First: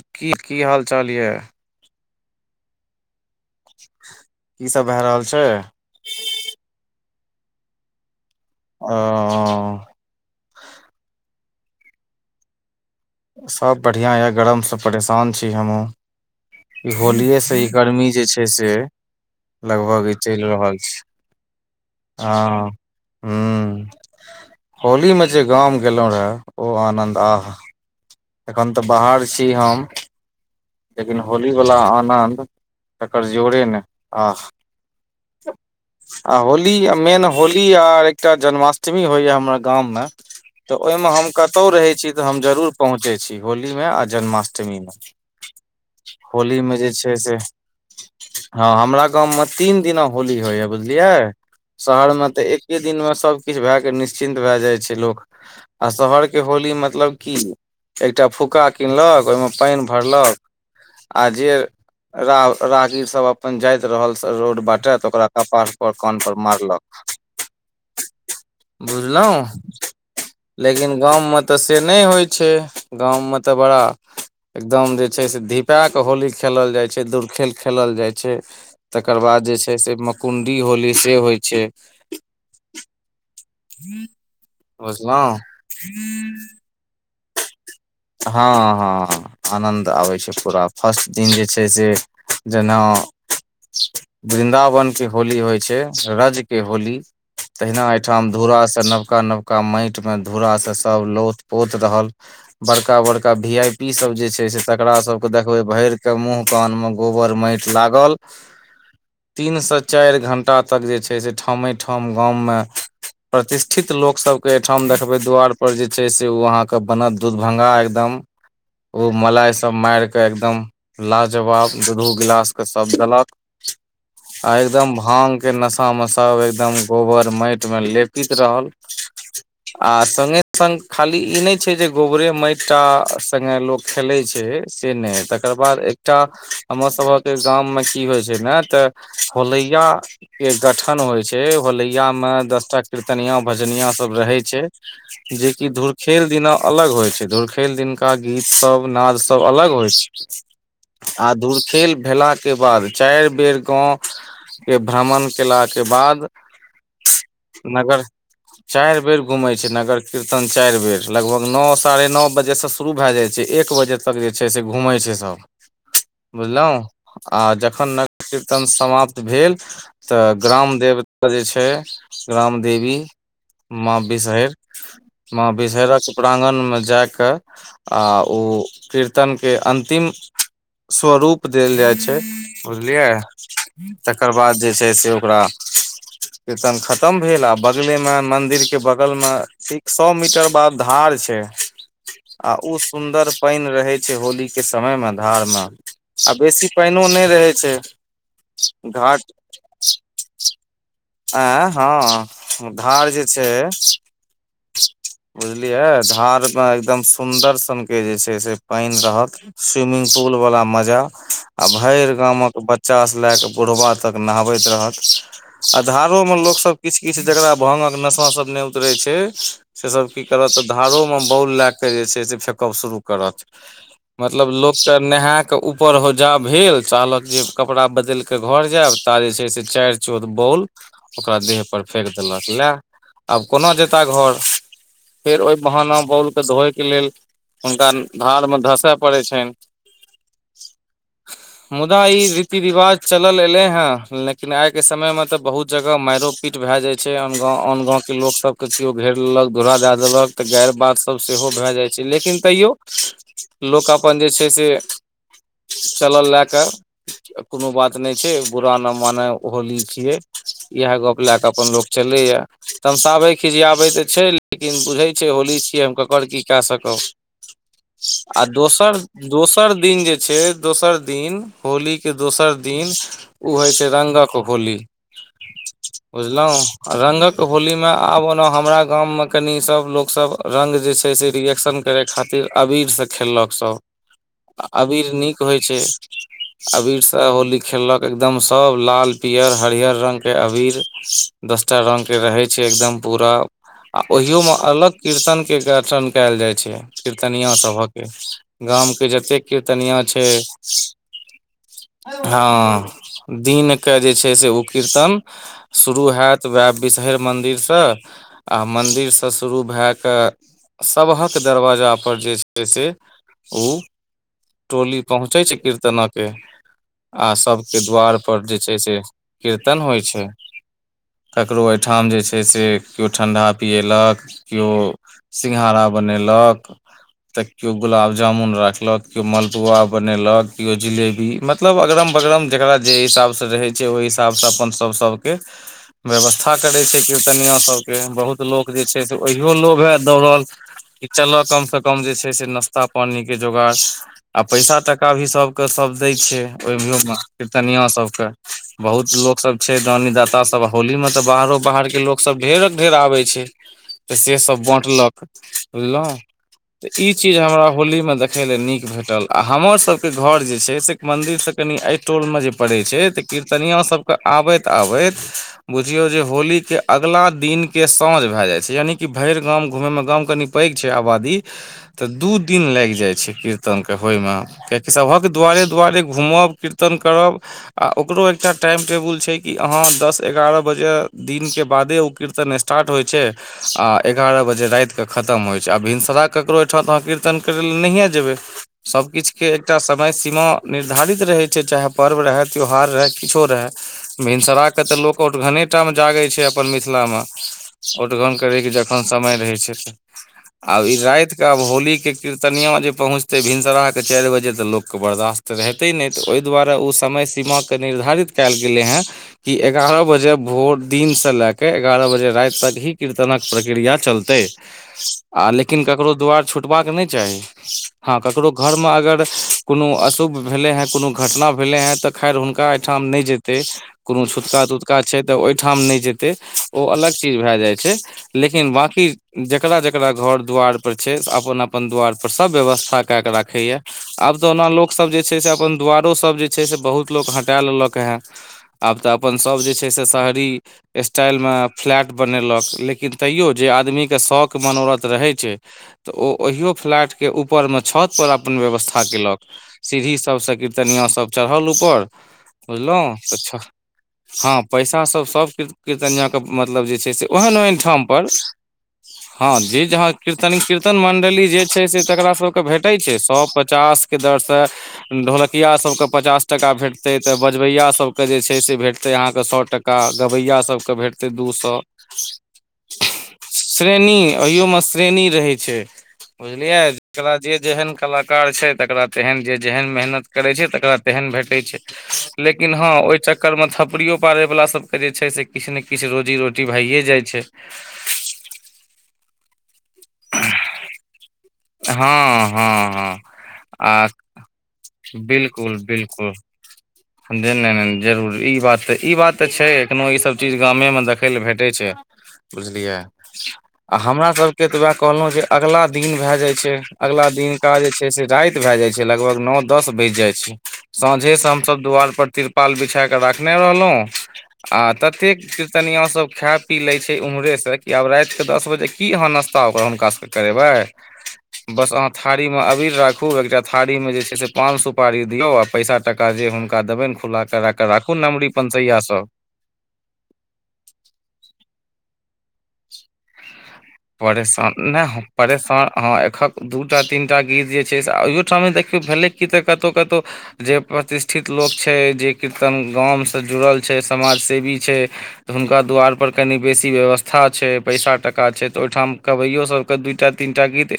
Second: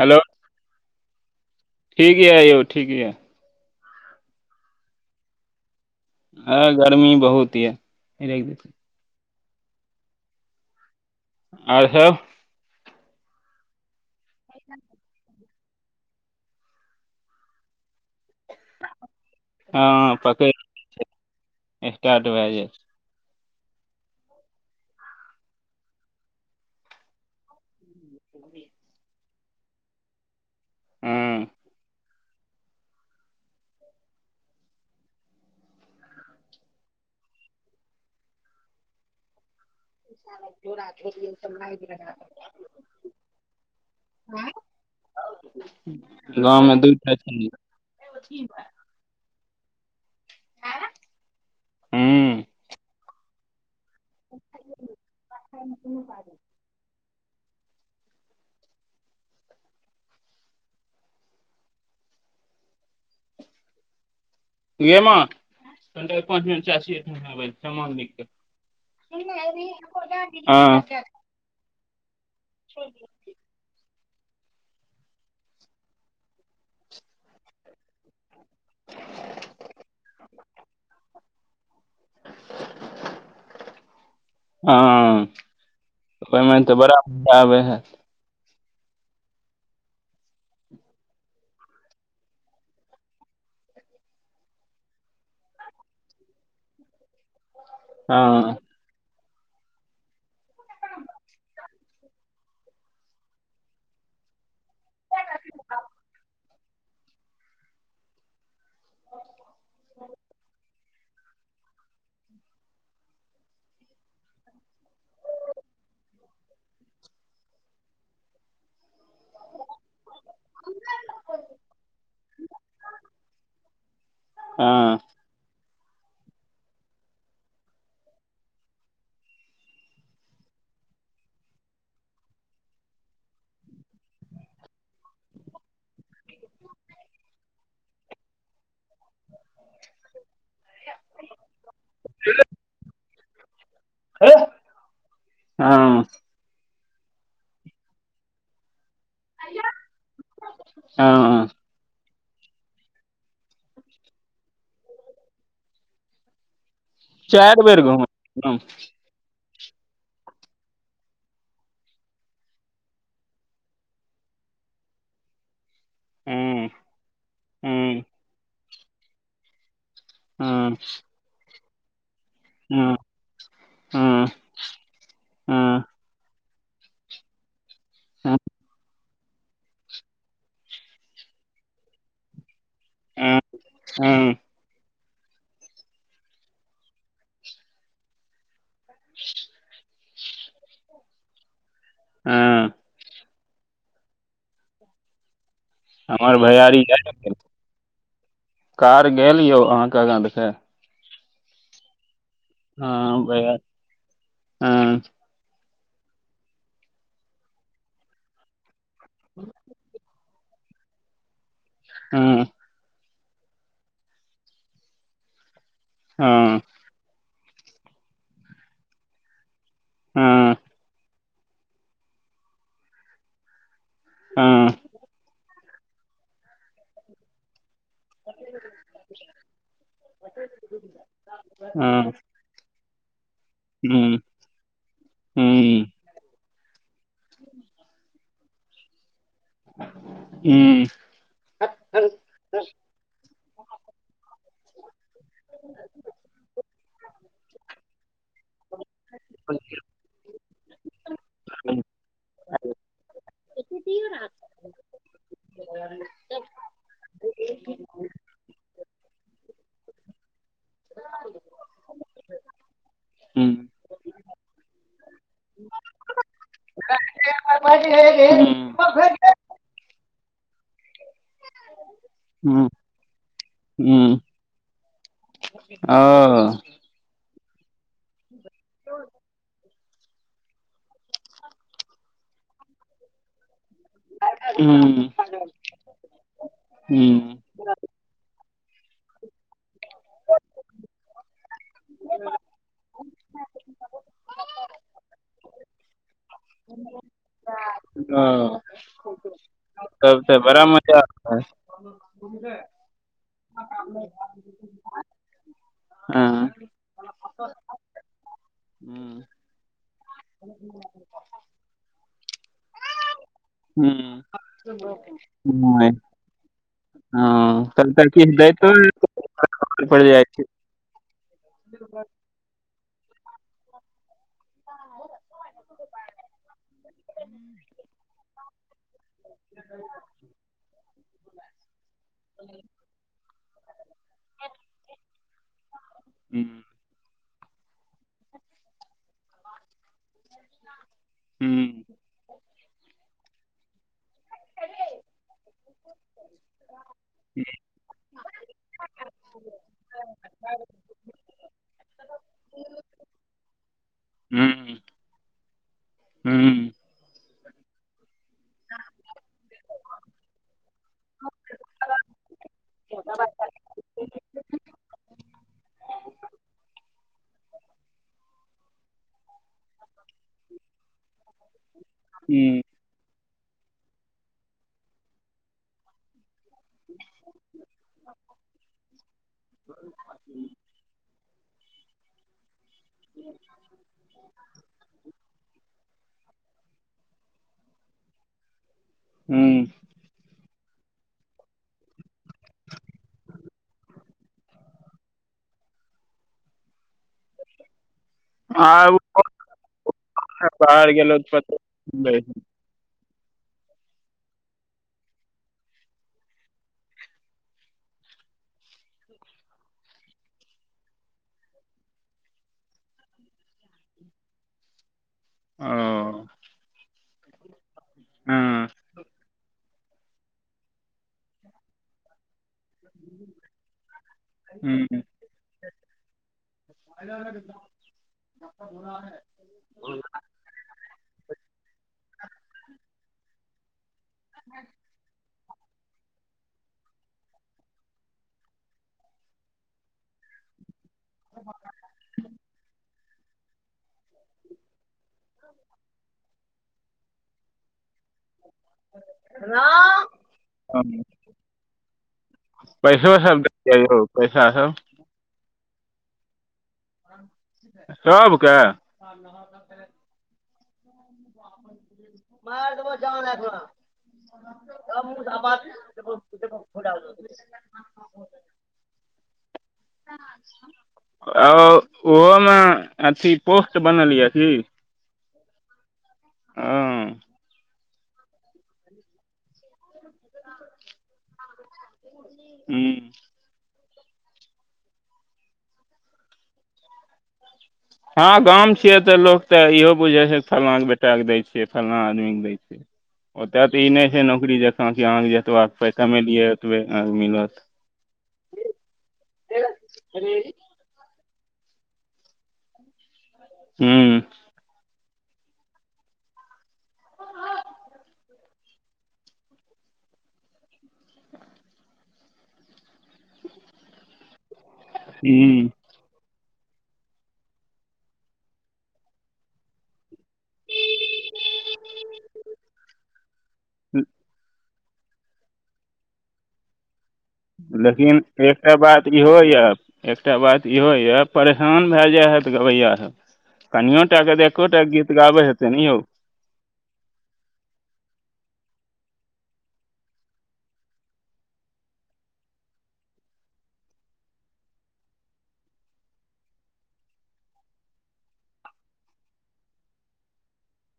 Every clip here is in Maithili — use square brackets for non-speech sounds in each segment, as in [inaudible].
हेलो की की हाल चाल यऽ ठीक यऽ अइयौ ठीक यऽ की सब भए रहल छै। अ गर्मी बहुत य। आ आर सब? सब बढ़िया य गरम से परेशान अछि। हमू इ होलिए से इ गर्मी जे छै छै, से लगभग ई हँ चलि पकड़ रहल छै, स्टार्ट आ भए जाइ छै ह्म्म होली मे जे गाम गेलहुं रहे ओ आनन्द आहा। एखन तऽ बाहर छी हम। लेकिन हँ होलीवला आनन्द तकर जोरे नहि आह। आ होली मेन होली आ एकटा जन्माष्टमी होइया हमरा गाममे तऽ ओहिमे हम कतहु रहै छी। तऽ हम जरूर पहुँचै जाये छी होलीमे आ जन्माष्टमीमे। होली मे गाँवमे जे दू टा छै, से हँ हमरा गाम में तीन दिना होली होय य बुझलिये। शहर में ते हूँ एके दिन मे सब किछ भय निश्चिन्त भए जाइ छै लोक, आ शहर के होली मतलब की एकटा फुका किनलक ओहिमे पानि भरलक आ जे र रागिर सब अपन जाइत रहल स रोड गे बाँटत [unintelligible] माँ ओकरा कपड़ पर कान कनिटा पर पाँच मिनट चाची मारलक एहिठाम आबै छै सामान लिख कऽ बुझलहुँ, हँ लेकिन गाममे तऽ से नहि होइ छै। गाम में तऽ बड़ा एकदम छै से धीपाएके होली खेलल जाइ छै, दूरखेल खेलल जाइ छै। तकर बाद जे छै से मकुण्डी होली से होइ छै। बुझलौ? हँ ओहिमे तऽ बड़ब मजा [unintelligible] आबै है हां-हां-हां आनन्द आबैत छै पूरा फर्स्ट दिन जे छै से जेना वृन्दावनके होली होइ छै रजके होली तहिना हँ एहिठाम धूुरासँ नवका नवका माइट मे धूुरासँ सभ लौथ पोत रहल। बड़का बड़का भी आई पी सब जे छै से तकरा सब के देखबे भरि के मुंह कान में गोबर माइट लागल तीन से चारि घंटा तक जे छै से ठामठ ठाम गाममे प्रतिष्ठित लोक सबके एहिठाम देखबे दु्वार पर जे छै से ओ अहाँके बनल दूदभंगा एकदम ओ मलाइ सब मारिक एकदम लाजवाब दू-दू गिलास के सब देलक आ एकदम हँ भाग के नशा में सब एकदम गोबर माइट में लेपित रहल। आ संगे संग खाली ई नहि छै जे गोबरे माइट टा सङ्गे लोक खेलै छै से नहि तकर बाद एकटा हमर सभके गाम मे की होइ छै ने तऽ होलैया के गठन होइ छै होलैया में दसटा कीर्तनिया भजनिया सब रहै छै जे कि हँ धुरखेल दिना अलग होय छै, धुरखेल दिनका गीत सब नाद सब अलग होइ छै आ हँ खेल भेला के बाद चारि बेर गाँव के भ्रमण केला के बाद चारि बेर घुम नगर हूँ चारि बेर घुमै छै नगर कीर्तन चारि बेर लगभग नओ साढ़े नओ बजे से शुरू भए जाइ छै, एक बजे तक जे छै से घुमै छै सब। हूँ बुझलहुँ आ जखन हूँ नगर कीर्तन समाप्त भेल, तऽ हूँ हूँ ग्राम देवता जे छै ग्राम हूँ देवी माँ हूँ विषहरि माँ बिषहरिक प्रांगण मे जा कऽ आ ओ कीर्तन के अन्तिम स्वरूप देल जाइत छै। बुझलियै हूँ हूँ तकर बाद जे छै से ओकरा कीर्तन खतम भेल आ बगले मे मंदिर के बगल में एक सए मीटर बाद धार छै आ हूँ ओ सुन्दर पानि रहै छै होली के समय मे धारमे, हमर भैयारी जा, कार घाट गेल यौ अहाँ के आगां देखा आंइ हँ धार जे हँ छै भैया हँ बुझलियै धारमे एकदम सुन्दर सनके जे छै से पानि रहत स्विमिंग पूल वाला मजा आ भरि हँ गामक बच्चा सँ लए कऽ बुढ़बा तक नहबैत रहत। आ धारो मे लोक हँ सभ किछ किछ जकरा भाँगक नशा सभ नहि उतरै छै से सभ की हँ करत तऽ धारो मे बाॅल लए कऽ जे छै से फेकब शुरू करत। मतलब हँ लोकके नहेए कऽ ऊपर जा भेल, चाहलक जे कपड़ा बद बदैल के घर जायब ता जे छै से चारि चौद बाउल ओकरा देह पर फेेक हँ हूँ देलक लए। आब कोना जेताह घर हूँ फेर ओहि हूँ बहाना, बाउल के धोयके लेल हुनका धार मे धसय पड़ै छनि। हूं मुदा ई रीति रिवाज चलल एलै हेँ, लेकिन आइके समय मे त तऽ बहुत जगह माइरो पीट भए जाय छै आन गांव आन गांव के लोक सब किछुवो घेर लेलक धूरा दए देलक। तऽ गारि बात सभ सेहो भए जाइ छै लेकिन तैयो लोक अपन जे छै से चलल लए के कोनो बात नहि छै बुरा ना माने होली छियै, इएह गप लए कऽ अपन लोक चलै ये। तमसाबै हूँ खिझियाबै तऽ छै लेकिन बुझै छै होली छियै हम ककर की कए सकब। आ दोसर दोसर दिन जे छै दोसर दिन होली के दोसर दिन ओ होइ छै हूँ रङ्गक होली। ओ बुझलहुँ रंगक होली मे आब हमरा गाम मे कनि सब लोक सब रङ्ग जे छै से रिएक्शन करै खातिर अबीर सँ खेललक सभ। हूँ अबीर नीक होइ छै, अबीर सँ हूँ होली खेललक। एकदम सब लाल पीयर हरीयर रंग के अबीर दसटा रंग के रहै छै एकदम पूरा आ ओहियो में अलग कीर्तन के गठन कयल जाय छै, कीर्तनिया सब। ओ गाम के जतेक कीर्तनिया तब छै तऽ बड़ा मजा आबै हँ दिन के जे छै ओ कीर्तन शुरू हेत हँ वैह बिषहरि मन्दिर सँ। आ हूँ मन्दिरसँ शुरू भए कऽ सभक दरवाजा पर जे छै से। उ हूँ। टोली पहुँचै छै कीर्तनक के आ हँ सभके तब तऽ किछु द्वारपर जे दैतो छै से। कीर्तन होइ पड़ि जाइ छैय। छै ककरो एहिठाम जे छै से केओ ठण्ढा पिएलक किओ। सिंघाड़ा बनेलक तऽ किओ गुलाब जामुन राखलक। केओ मालपुआ बनेलक किओ जिलेबी मतलब अगरम बगरम जकरा। जे हिसाब स रहै छै ओहि हिसाब स अपन सब सबके। हूँ व्यवस्था त रहय छै किर्तनिया सब के बहुत लोग जे छै से ओहियो लोभे दौड़ल। कि चलह कम हूँ स कम जे छै से नश्ता पानीके जोगाड़। आ पैसा टाका भी सभके सभ दै छै ओहिओ मे किर्तनियो सभके। बहुत लोक सब छै दानी दाता सब होली में तऽ बाहरो बाहर के लोक सब ढेरक ढेर आबे छैय। तऽ से हूँ सब बाँटलक बुझलहु हूँ त ई चीज हमरा होली मे देख। देखै लेल नीक भेटल आ हमरसभके घर जे छै से मन्दिरसँ कनी अय टोल मे जे पड़ै छै त किर। सबके आबैत आबैत बुझियौ जे होली के अगला दिन के साँझ। भए जाइ छै यानि की भरि गाँम घुमैय मे गाम कनि पैघ छै आबादी। तऽ दू हूँ दिन लाइग जाय छय कीर्तन के होय में कियकि सबहक दुआारे दुआरे घूमब। कीर्तन करब आ‌ ओकरो एकटा टाइम टेबुल छै कि अहाँ दस एगारह बजे। दिन के बादे ओ कीर्तन स्। स्टार्ट होइ छै आ एगारह बजे राइत क खतम होइ छै आ भिनसर क। ककरो ओहिठा त अहाँ कीर्तन करत लऽ त नहिए देबय सब किछ के हूँ एकटा स। समय सीमा निर्धारित रहय छै चाहे पर्व रहै त्यौहार रहै। किछो रहए भिनसरााके तऽ लोक आओर घने टाम जागय छय अप्पन मिथिलामे। ओठगन करय के आ उ जखन समय रहै छै त। आब बाहर ई गेलौ राइत तऽ क पतो आब होली के कीर्तनिया जे पहुँच। भिनसरा के चारि बजे तऽ लोक क बर्दाश्त रहेते नहि तऽ ओहि दुआरे ओ समय सीमा के। निर्धारित कएल गेलै हेँ। कि एगारह बजे भोर दिनसँ लए कऽ एगारह बजे राति तक ही कीर्तनक प्रक्रिया चलतय। आ लेकिन ककरो ओ दुआर छुटबाक नहि चाही हँ ककरो घर म अगर। कुनो अशुभ भेलै हेँ कूनो घटना भेलै हेँ तऽ खैर हुनका एहिठाम नहि जेतय। कोनो छूतका तुतका हूँ छय त ओहिठाम नय जेतय ओ अलग चीज भए जाइ छय। लेकिन बाँकी जेकरा जकरा घर दुआार। पर छै से अप्पन अप्पन द्वार पर सब व्यवस्था कए के राखय या आब तऽ ओना लोक सब जे। छय अपन दरो सब जे छय से बहुत लोक ह छै। टा लेलक हे आब तऽ अपन सभ जे छय से शहरी। स्टाइल मे फ्लैट बनेलक लेकिन। तैयो जे आदमीके शौक मनोरथ रहै छय त ओ ओहिओ फ्लैट। के ऊपरमे छत पर अपन व्यवस्था केलक सीढ़ी सबसँ हँ कीर्तनिया सब चढ़ल ऊपर। पैसो बुझलहुँ तऽ सब छ दैये यौ पैसा हँ सब पैसा सब सबकेछु। कीर्तनियाके मतलब जे छै से ओहेन-ओहेन ठामपर। सबके हँ जे जहाँ कीर्तन कीर्तन मंडली जे छय से। एककरा सबके भेटैत छै सौ पचास के दर से ढोलकिया सबके पचास टाका भेट। हेतै तऽ बजबैयासभकेँ जे छै से भेटतै अहाँकेँ सौ टाका गबैयासभकेँ भेटतै दू सौ। ओहो मे अथी पोस्ट बनल श्रेणी ये की। ओहियो मे श्रेणी रहै छै बुझलियै हँ जेकरा जे जेहेन कलाकार छैय तकरा तेहेन जे जेहेन मेहनत करय छैय तकरा तेहेन भेटय छैय। लेकिन हँ हूँ ओहि चक कैल्ह में थपड़िओ पाड़यवला सभके जे छैय से किछु ने किछु रोजी रोटी भइए जाइ छैय। हँ गाम छियै तऽ लोक तऽ इहो बुझै छै फल्लाँके बेटाके दै छियै। फल्लाँ हँ आदमी के दै हँ छैय। हँ ओतऽ तऽ आ ई नहि छैय नौकरी जकाँ कि अहाँ जतबा बिल्कुल पाइ बिल्कुल कमेेलियै ओतबे अहाँके जे मिलत। नहि नहि जरूर ई बात तऽ ई बात तऽ छैय एखनो ई सब चीज गामे में देख तैइ लऽ भेटैय छैय बुझलिये आ हूँ हमरा सब के तऽ वएह कहलहुँ जे अगिला दिन भए जाइ छैय अगला दिनका जे छैय से राति भए जाय छैय लगभग नौ दस बजि जाइ छैय। साँझे से हमसभ दुआर पर तिरपाल बिछा कऽ राखने रहलहुँ आ- ततेक हूँ कीर्तनियों सभ खाएत पी लैय छैय उम्हरे से की आब राइत के दस बजे की अहाँ नाश्ता ओकरा हुनका सभ कें करेबै। बस अहाँ थारी मे अबीर राखु एकटा थारी में जे छैय से पान सु पारी दिओ आ पैसा टाका जे हुनका देबनि खुल्ला लेकिन एकटा बात ईहो यऽ एकटा बात इहो यऽ परेशान भए जाइ हएत गबैया सब। कनिओ टा के तऽ परेशान एकोटा गीत गाबई हेतई ने यौ। दू टा तीन टा गीत जे छैय से अइयो ठाम देखियौ भेलै कि तऽ कतौउ कतौउ जे प्रतिष्ठित लोक छैय जे कीर्तन गामसँ जुड़ल छैय समाजसेवी छैय तऽ हुनका द्वारपर कनि बेसी व्यवस्था छैय पैसा टाका छैय तऽ ओहिठाम कबैयो सभके दूटा तीन टा गीत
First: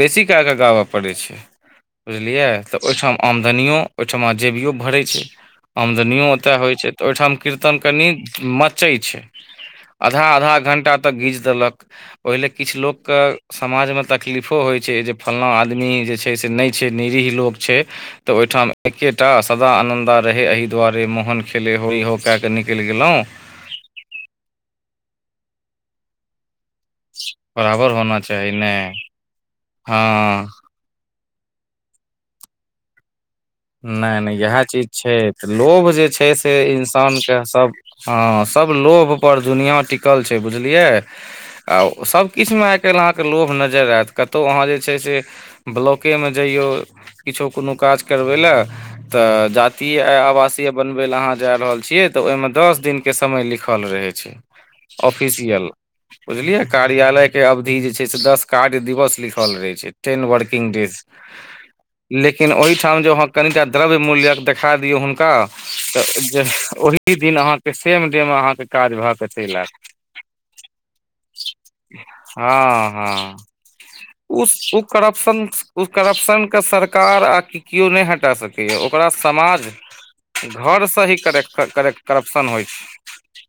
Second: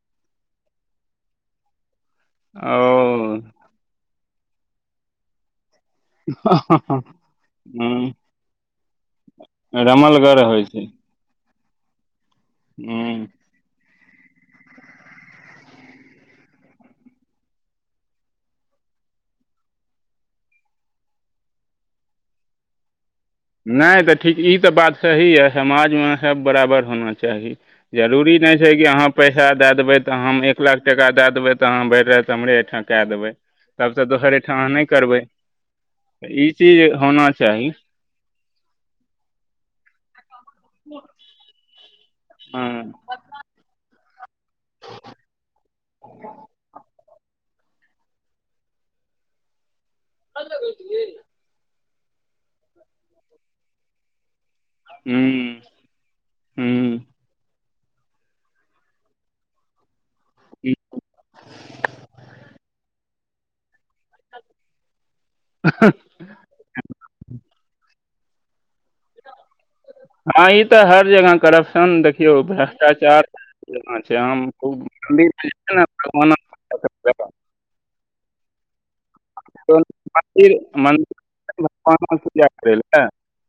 बेसी कए कऽ गाबऽ पड़ै छैय। बुझलियै तऽ ओहिठाम ओ आमदनिओ ओहिठमा जेबिओ भरैय छैय। आमदनियों ओतय होइ छैय तऽ ओहिठाम कीर्तन कनि हूँ मचैय छैय। आधा रमलगर आधा होइ छै घंटा तक घीज देलक ओहिले किछु लोक हूँ कें समाज में तकलीफो होइ छैय जे फल्लाँ आदमी जे छैय से नहि छैय निरीह लोक छैय तऽ ओहिठाम एक्के टा सदा आनन्दा रहय, एही दुआरे मोहन खेले होरी हो कए कऽ निकलि गेलहुँ। नई तऽ ठीक ई तऽ बात सही यऽ समाज में सब बराबर होना चाही बराबर होना जरूरी चाही नहि ने छैय कि अहाँ पैसा दए देबै तऽ हँ हम एक लाख टाका दए देबै तऽ अहाँ भरि राति हमरे एहिठाम कए देबै। तबसँ नै न दोसर इएह एहिठाम अहाँ नहि चीज करबै छैय तऽ लोभ जे छैय तऽ ई से चीज इंसान होना कें सभ चाही हँ सभ लोभपर दुनिआँ टिकल छैय बुझलियै। आ ओ सभ किछ में हँ आइ काल अहाँ कइर लोभ नजैर एत कत्तौ अहाँ जे छैय से ब्लॉके में जइयौ किछु कोनो काज करबै लऽ तऽ जातीय आवासीय बनबै लऽ अहाँ जा रहल छियै तऽ ओहिमे दस दिनके समय लिखल रहै छैय हूँ ऑफिसियल। बुझलिए हूँ कार्यालय के अवधि जे छैय से दस कार्य दिवस लिखल रहय छैय। टेन वर्किंग डेज लेकिन ओहिठाम जहँ कनिटा द्रव्य मूल्यक देखा दियौ हुनका तऽ जे ओहि दिन अहाँके सेम डे में अहाँके काज भऽ के चैल ऐब। हाँ ई तऽ हर जगह करप्शन देखियौ हँ भ्रष्टाचार। हँ जेना छैय आम उस खूब [unintelligible] केओ सरकार करय आ की किओ नहि हटा सकैए ओ पूरा समाज मन्दिर घर सही मन्दिर करय कऽ करय भगवानक पूजा करप्शन होइ करय लए छैय।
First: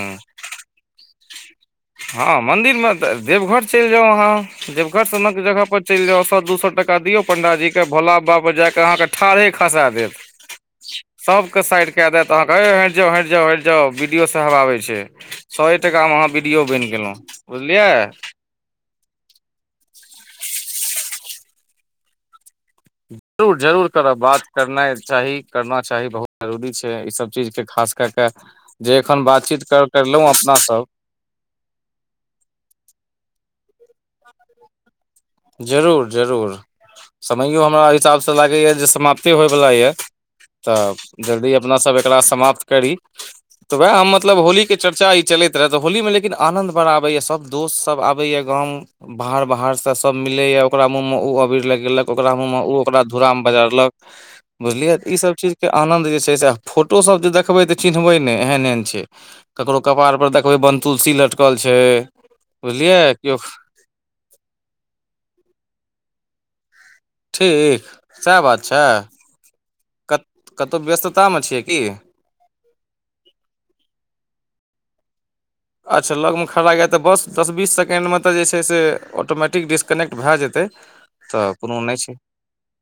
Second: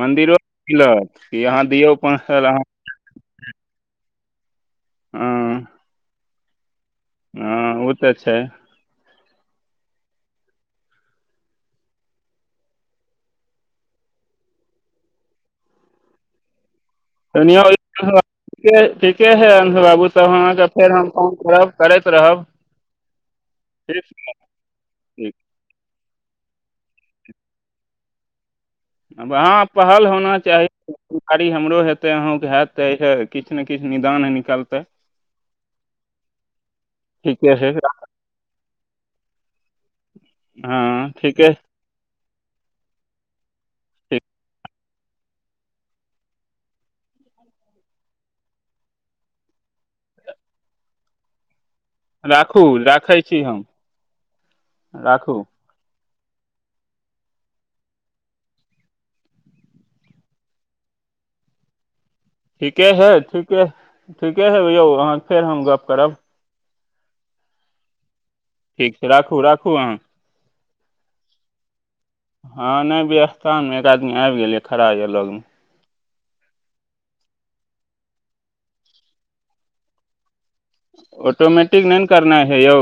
मन्दिरो मिलत कि अहाँ दियौ पाँच हँ साल अहाँ। मन्दिरमे देवघर चलि जाउ अहाँ देवघर सन जगह हँ पर चलि जाउ सौ दू सौ टका टका दियौ पण्डाजीके हँ ओ तऽ भोला बाबा छै पर जाकऽ अहाँके ठाढ़े खसा देत। सब के साइड कय देत अहाँके यौ हटि जाउ हटि जाउ हटि जाउ बी डी ओ साहेब आबै छै। सौ ए टका मे अहाँ बी डी ओ बनि गेलहुँ। कनिये बुझलियै ओहिठाम। ठीक ठीके है अंश बाबू तब अहाँके फेर हम फोन करब करैत रहब। जरूर जरूर ठीक करब बात करनाइ ठीक चाही करना चाही बहुत जरूरी छै, ईसब चीज के खास क केऽ जे एखन बातचीत कर करलहुँ अपना सब खाली हमरो हेतै अहूँके हेत त किछु ने किछु निदान निकलतै। जरूर जरूर, ठीके समैयो हइ हमरा हिसाब से लगैए जे समाप्ते होइवला ये। हँ तऽ ठीके जल्दी अपना सब एकरा समाप्त करी। तऽ वैह हम ठीक मतलब होली के चर्चा ई चलैत रहै तऽ होली मे लेकिन आनंद बड़ आबैए सब दोस्त सब आबैये गांव, बाहर बाहर से सब मिलैये ओकरा मुंह में ओ अबीर लगेलक। ओकरा मुँह राखू मे, ओ ओकरा राखै धूरा छी मे हम बजारलक, बुझलियै, तऽ इ सब राखू चीज। के आनन्द जे छैय से फोटोसब जे देखबै तऽ चिन्हबै ने एहन एहन छैय। ककरो कपार पर देखबै बनतुलसी लटकल छैय। ठीके हेइ ठीके ठीके हेइ यौ अहाँ फेर हम गप करब। ठीक सएह बात छैय ठीक छै राखू राखू अहाँ कत कतहु व्यस्ततामे छियै की। हाँ नै व्यस्ता मे एक आदमी आबि गेल खड़ा यऽ लग। अच्छा लगमे खड़ा यय तऽ बस दस बीस सेकेण्डमे तऽ जे छैय से ऑटोमेटिक डिस्कने्ट भए जेतै। तऽ कोनो ऑटोमैटिक नहि ना छै करना है यौ।